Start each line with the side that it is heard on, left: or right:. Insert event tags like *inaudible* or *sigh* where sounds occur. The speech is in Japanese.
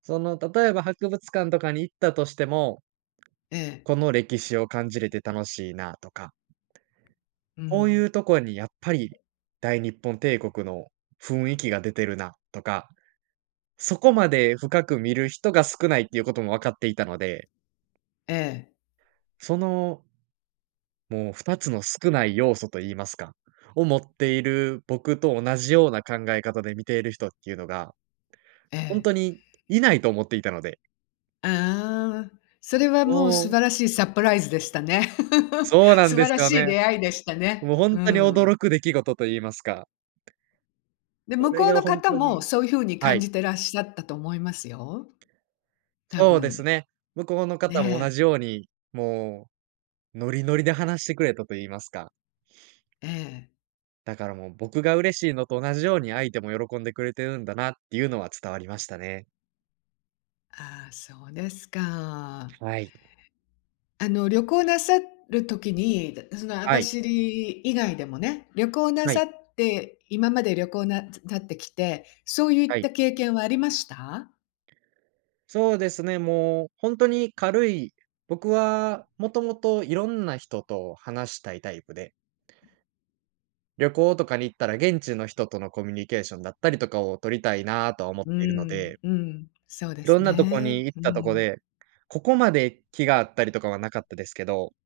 right: その例えば博物館とかに行ったとしても、
left: ええ。
right: この歴史を感じれて楽しいなとか
left: う
right: こうい
left: ん。
right: うとこにやっぱり、大日本帝国の雰囲気が出てるなとか、そこまで深く見る人が少ないっていうことも分かっていたので。
left: ええ。
right: そのもう2つの少ない要素と言いますか、を持っている僕と同じような考え方で見ている人っていうのが、
left: え
right: ほん
left: え。
right: とにいないと思っていたので。
left: ああ、それはもう
right: う
left: 素
right: ん。
left: 晴らしいサプライズでしたね。
right: そう
left: *laughs*
right: なん
left: 素
right: で
left: 晴ら
right: すよ
left: しい
right: ね。
left: 出会いでしたね。
right: もうほ
left: う
right: ん
left: ー
right: とに
left: ん。
right: 驚く出来事と言いますか。
left: で、
right: そ
left: 向
right: れ
left: こう
right: が
left: の
right: ほん
left: 方
right: とに
left: も、そういうふうに
right: は
left: 感
right: い。
left: じていらっしゃったと思いますよ。多
right: そうです
left: 分。
right: ね、向こうの方も同
left: ね。
right: じように、もうノリノリで話してくれたと言いますか。
left: ええ。
right: だからもう、僕が嬉しいのと同じように相手も喜んでくれてるんだなっていうのは伝わりましたね。
left: ああ、そうですか。
right: はい。
left: あの旅行なさる時に、その網
right: はい。
left: 走以外でもね、旅行な
right: はい。
left: さって今まで旅行なさってきて、そうい
right: は
left: った
right: い。
left: 経験はありました？
right: そうですね、もうほんとに軽い、僕はもともといろんな人と話したいタイプで旅行とかに行ったら、現地の人とのコミュニケーションだったりとかを取りたいなとは思っ
left: うー
right: ているの
left: ん。
right: で。
left: うん。そうで
right: 色
left: す
right: んなとこ
left: ね。
right: に行っ
left: う
right: たとこ
left: ん。
right: で、ここまで気が合ったりとかは無かったですけど。